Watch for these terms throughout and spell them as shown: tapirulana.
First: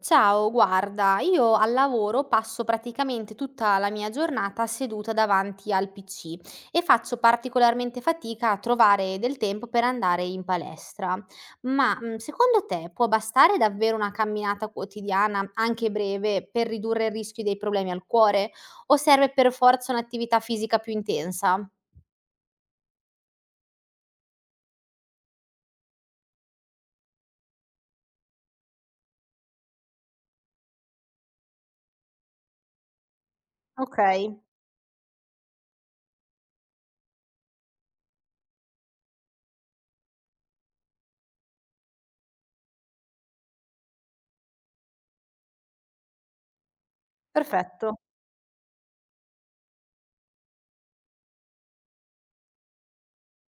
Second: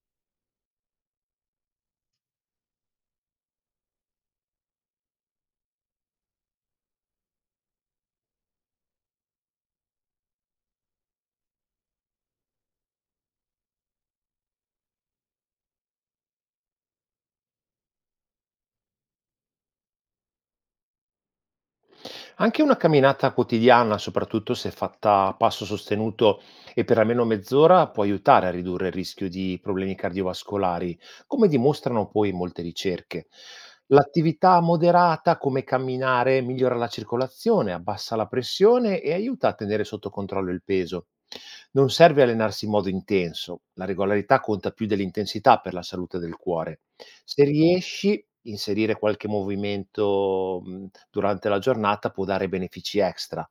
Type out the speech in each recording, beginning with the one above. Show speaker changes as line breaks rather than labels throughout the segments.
Ciao, guarda, io al lavoro passo praticamente tutta la mia giornata seduta davanti al PC e faccio particolarmente fatica a trovare del tempo per andare in palestra. Ma secondo te può bastare davvero una camminata quotidiana, anche breve, per ridurre il rischio dei problemi al cuore? O serve per forza un'attività fisica più intensa?
Anche una camminata quotidiana, soprattutto se fatta a passo sostenuto e per almeno mezz'ora, può aiutare a ridurre il rischio di problemi cardiovascolari, come dimostrano poi molte ricerche.
Ok,
L'attività moderata, come camminare, migliora la circolazione, abbassa la pressione e aiuta a tenere sotto controllo il peso. Non serve allenarsi in modo intenso, la regolarità conta più dell'intensità per la salute del cuore. Se
perfetto.
riesci, inserire qualche movimento, durante la giornata può dare benefici extra.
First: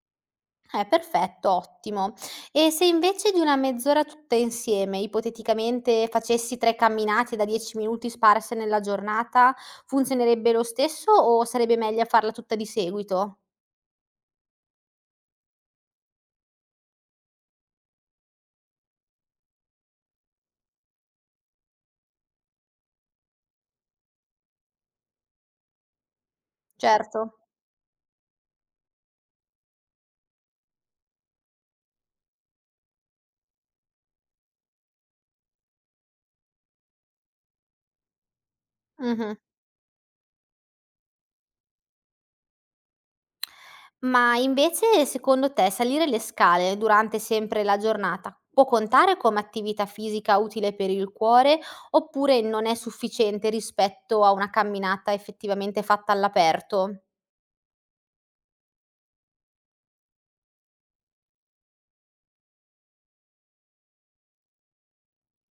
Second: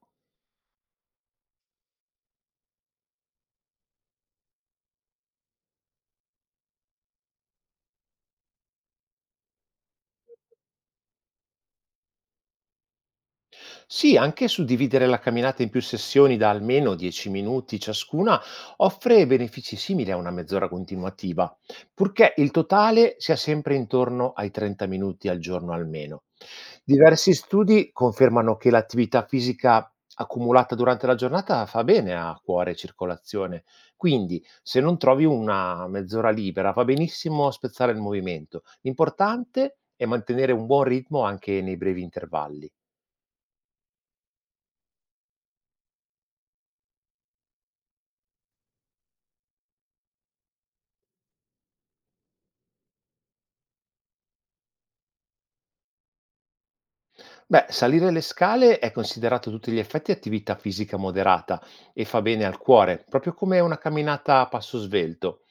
Perfetto, ottimo. E se invece di una mezz'ora tutte insieme, ipoteticamente, facessi 3 camminate da 10 minuti sparse nella giornata, funzionerebbe lo stesso o sarebbe meglio farla tutta di seguito?
Sì, anche suddividere la camminata in più sessioni da almeno 10 minuti ciascuna offre benefici simili a una mezz'ora continuativa, purché il totale sia sempre intorno ai 30 minuti al giorno almeno.
Certo.
Diversi studi confermano che l'attività fisica accumulata durante la giornata fa bene a cuore e circolazione, quindi se non trovi una mezz'ora libera va benissimo spezzare il movimento.
Mh-mh.
L'importante è mantenere un buon ritmo anche nei brevi intervalli.
Ma invece, secondo te, salire le scale durante sempre la giornata può contare come attività fisica utile per il cuore oppure non è sufficiente rispetto a una camminata effettivamente fatta all'aperto?
Beh, salire le scale è considerato a tutti gli effetti attività fisica moderata e fa bene al cuore, proprio come una camminata a passo svelto.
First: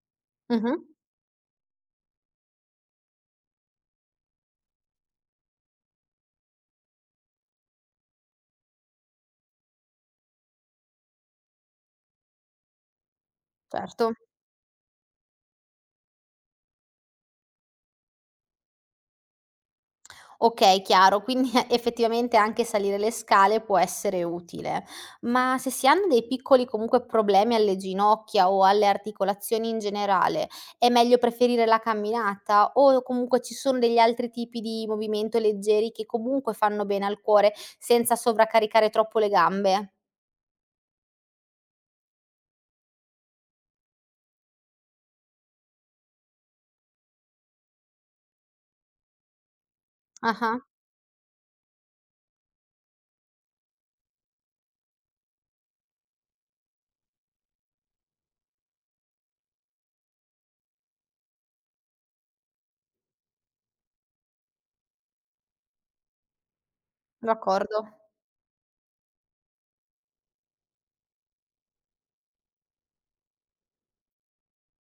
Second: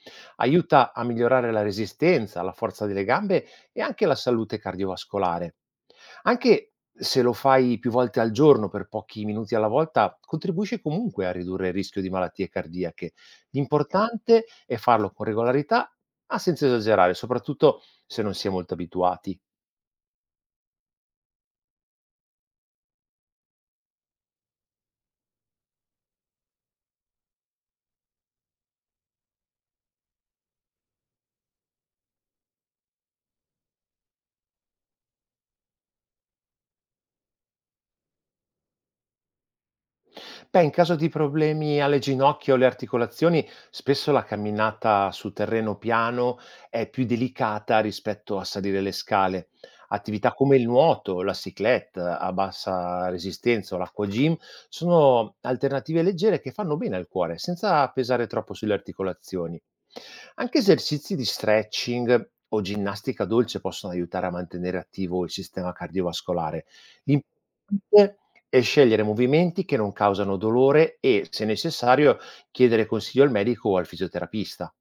Mh-mh.
Aiuta a migliorare la resistenza, la forza delle gambe e anche la salute cardiovascolare. Anche se lo fai più volte al giorno per pochi minuti alla volta, contribuisce comunque a ridurre il rischio di malattie cardiache.
Certo.
L'importante è farlo con regolarità, ma senza esagerare, soprattutto se non si è molto abituati.
Okay, chiaro, quindi effettivamente anche salire le scale può essere utile. Ma se si hanno dei piccoli comunque problemi alle ginocchia o alle articolazioni in generale, è meglio preferire la camminata o comunque ci sono degli altri tipi di movimento leggeri che comunque fanno bene al cuore senza sovraccaricare troppo le gambe?
Beh, in caso di problemi alle ginocchia o alle articolazioni, spesso la camminata su terreno piano è più delicata rispetto a salire le scale. Attività come
Ah-ah,
il nuoto, la cyclette a bassa resistenza o l'acqua gym sono alternative leggere che fanno bene al cuore, senza pesare troppo sulle articolazioni. Anche esercizi di stretching o ginnastica dolce possono aiutare a mantenere attivo il sistema cardiovascolare.
d'accordo.
L'importante e scegliere movimenti che non causano dolore e, se necessario, chiedere consiglio al medico o al fisioterapista.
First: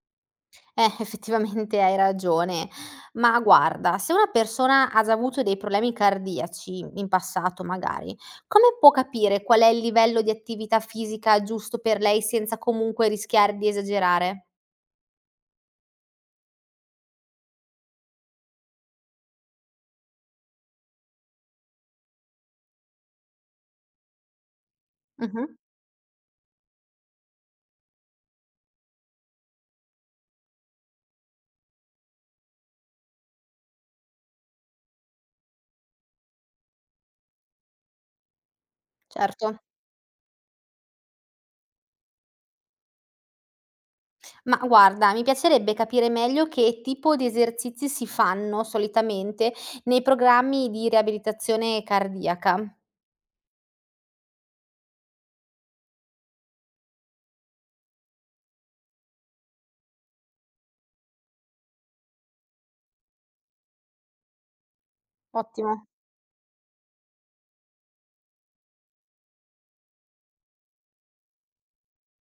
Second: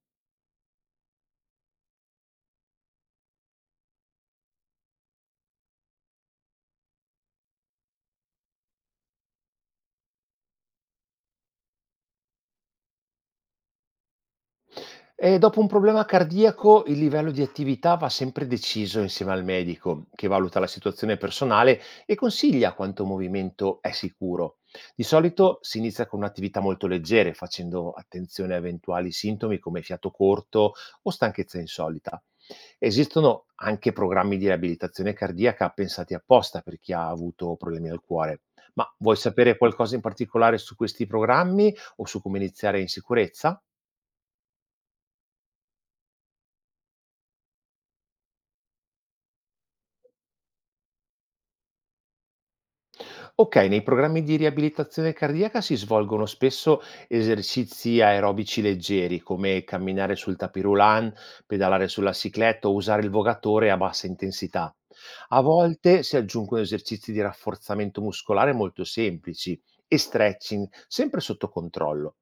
Effettivamente hai ragione. Ma guarda, se una persona ha già avuto dei problemi cardiaci in passato, magari, come può capire qual è il livello di attività fisica giusto per lei senza comunque rischiare di esagerare?
E dopo un problema cardiaco il livello di attività va sempre deciso insieme al medico, che valuta la situazione personale e consiglia quanto movimento è sicuro. Di
Mh-mh,
solito si inizia con attività molto leggere, facendo attenzione a eventuali sintomi come fiato corto o stanchezza insolita. Esistono anche programmi di riabilitazione cardiaca pensati apposta per chi ha avuto problemi al cuore. Ma vuoi sapere
certo.
qualcosa in particolare su questi programmi o su come iniziare in sicurezza?
Ma guarda, mi piacerebbe capire meglio che tipo di esercizi si fanno solitamente nei programmi di riabilitazione cardiaca.
Ok, nei programmi di riabilitazione cardiaca si svolgono spesso esercizi aerobici leggeri, come camminare sul tapirulan, pedalare sulla cicletta o usare il vogatore a bassa intensità. A
Ottimo,
volte si aggiungono esercizi di rafforzamento muscolare molto semplici e stretching, sempre sotto controllo.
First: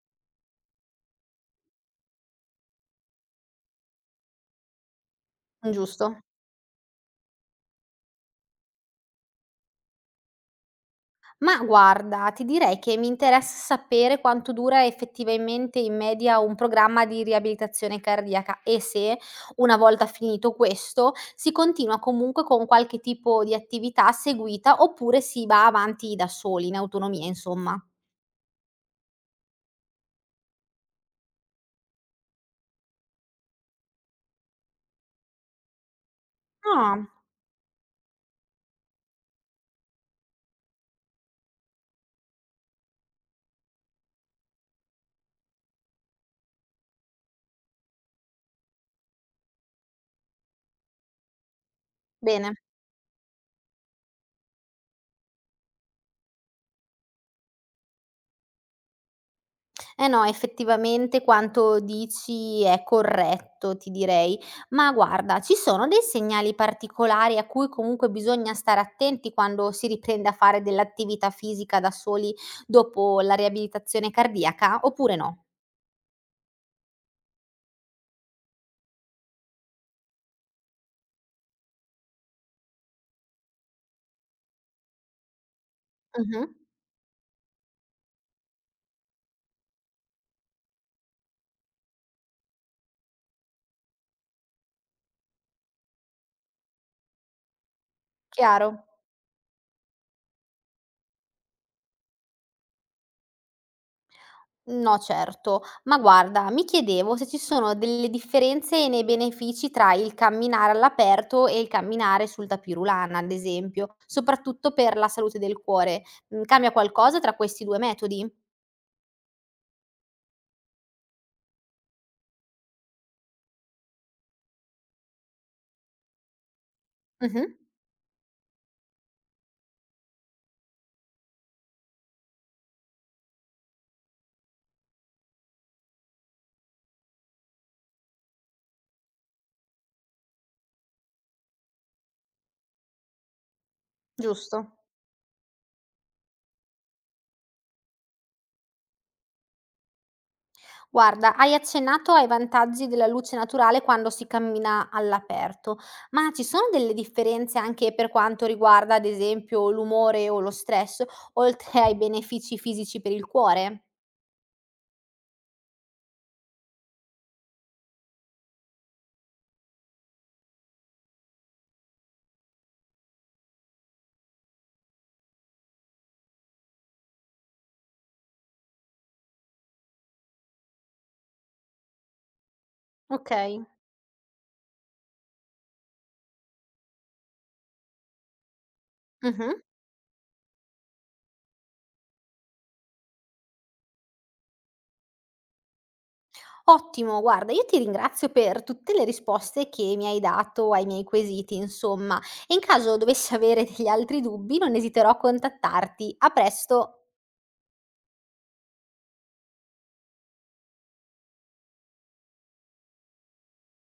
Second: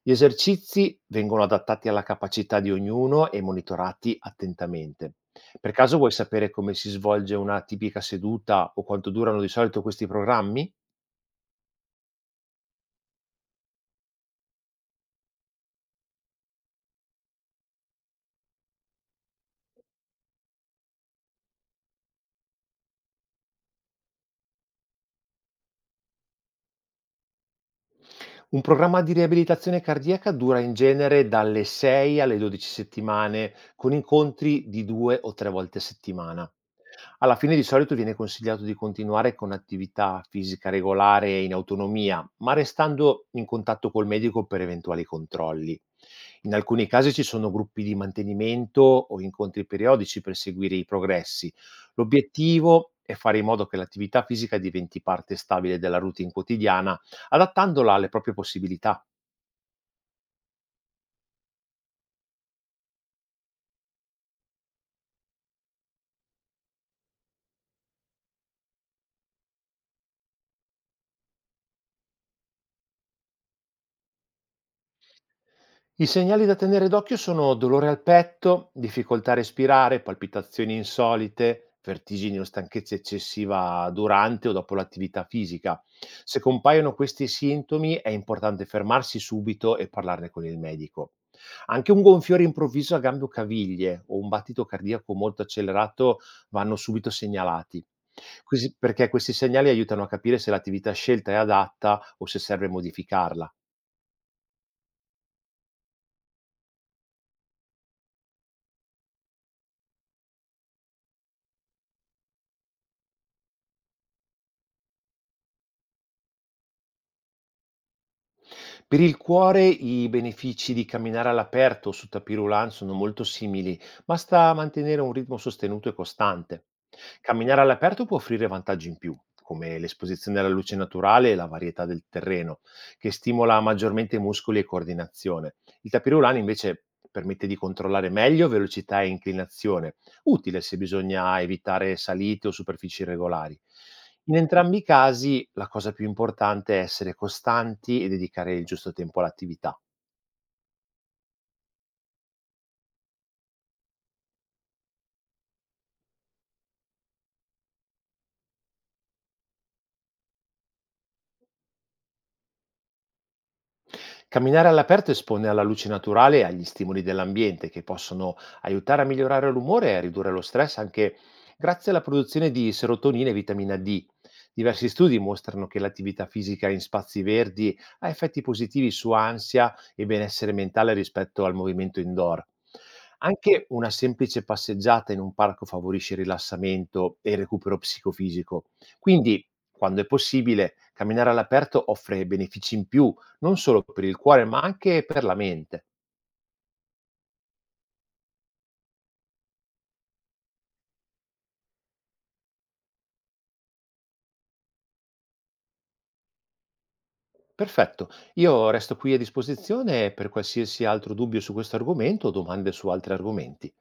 Gli esercizi vengono adattati alla capacità di ognuno e monitorati attentamente. Per caso vuoi
giusto.
sapere come si svolge una tipica seduta o quanto durano di solito questi programmi?
Ma guarda, ti direi che mi interessa sapere quanto dura effettivamente in media un programma di riabilitazione cardiaca e se, una volta finito questo, si continua comunque con qualche tipo di attività seguita oppure si va avanti da soli, in autonomia, insomma.
Un programma di riabilitazione cardiaca dura in genere dalle 6 alle 12 settimane, con incontri di 2 o 3 volte a settimana.
Ah,
Alla fine di solito viene consigliato di continuare con attività fisica regolare e in autonomia, ma restando in contatto col medico per eventuali controlli. In alcuni casi ci sono gruppi di mantenimento o incontri periodici per seguire i progressi.
bene.
L'obiettivo è fare in modo che l'attività fisica diventi parte stabile della routine quotidiana, adattandola alle proprie possibilità.
No, effettivamente quanto dici è corretto, ti direi. Ma guarda, ci sono dei segnali particolari a cui comunque bisogna stare attenti quando si riprende a fare dell'attività fisica da soli dopo la riabilitazione cardiaca, oppure no?
I segnali da tenere d'occhio sono dolore al petto, difficoltà a respirare, palpitazioni insolite, vertigini o stanchezza eccessiva durante o dopo l'attività fisica. Se
Mh-mh,
compaiono questi sintomi è importante fermarsi subito e parlarne con il medico. Anche un gonfiore improvviso a gambe o caviglie o un battito cardiaco molto accelerato vanno subito segnalati.
chiaro.
Perché questi segnali aiutano a capire se l'attività scelta è adatta o se serve modificarla.
No, certo. Ma guarda, mi chiedevo se ci sono delle differenze nei benefici tra il camminare all'aperto e il camminare sul tapirulana, ad esempio, soprattutto per la salute del cuore. Cambia qualcosa tra questi due metodi?
Per il cuore i benefici di camminare all'aperto su tapis roulant sono molto simili, basta mantenere un ritmo sostenuto e costante.
Mhm,
Camminare all'aperto può offrire vantaggi in più, come l'esposizione alla luce naturale e la varietà del terreno, che stimola maggiormente muscoli e coordinazione. Il tapis roulant invece permette di controllare meglio velocità e inclinazione, utile se bisogna evitare salite o superfici irregolari. In
giusto.
entrambi i casi la cosa più importante è essere costanti e dedicare il giusto tempo all'attività.
Guarda, hai accennato ai vantaggi della luce naturale quando si cammina all'aperto, ma ci sono delle differenze anche per quanto riguarda, ad esempio, l'umore o lo stress, oltre ai benefici fisici per il cuore?
Camminare all'aperto espone alla luce naturale e agli stimoli dell'ambiente che possono aiutare a migliorare l'umore e a ridurre lo stress anche grazie alla produzione di serotonina e vitamina D. Diversi studi mostrano che l'attività fisica in spazi verdi ha effetti positivi su ansia e benessere mentale rispetto al movimento indoor.
Ok.
Anche una semplice passeggiata in un parco favorisce il rilassamento e il recupero psicofisico. Quindi,
Mhm.
quando è possibile, camminare all'aperto offre benefici in più non solo per il cuore, ma anche per la mente.
Ottimo, guarda, io ti ringrazio per tutte le risposte che mi hai dato ai miei quesiti, insomma, e in caso dovessi avere degli altri dubbi non esiterò a contattarti. A presto!
Perfetto, io resto qui a disposizione per qualsiasi altro dubbio su questo argomento o domande su altri argomenti.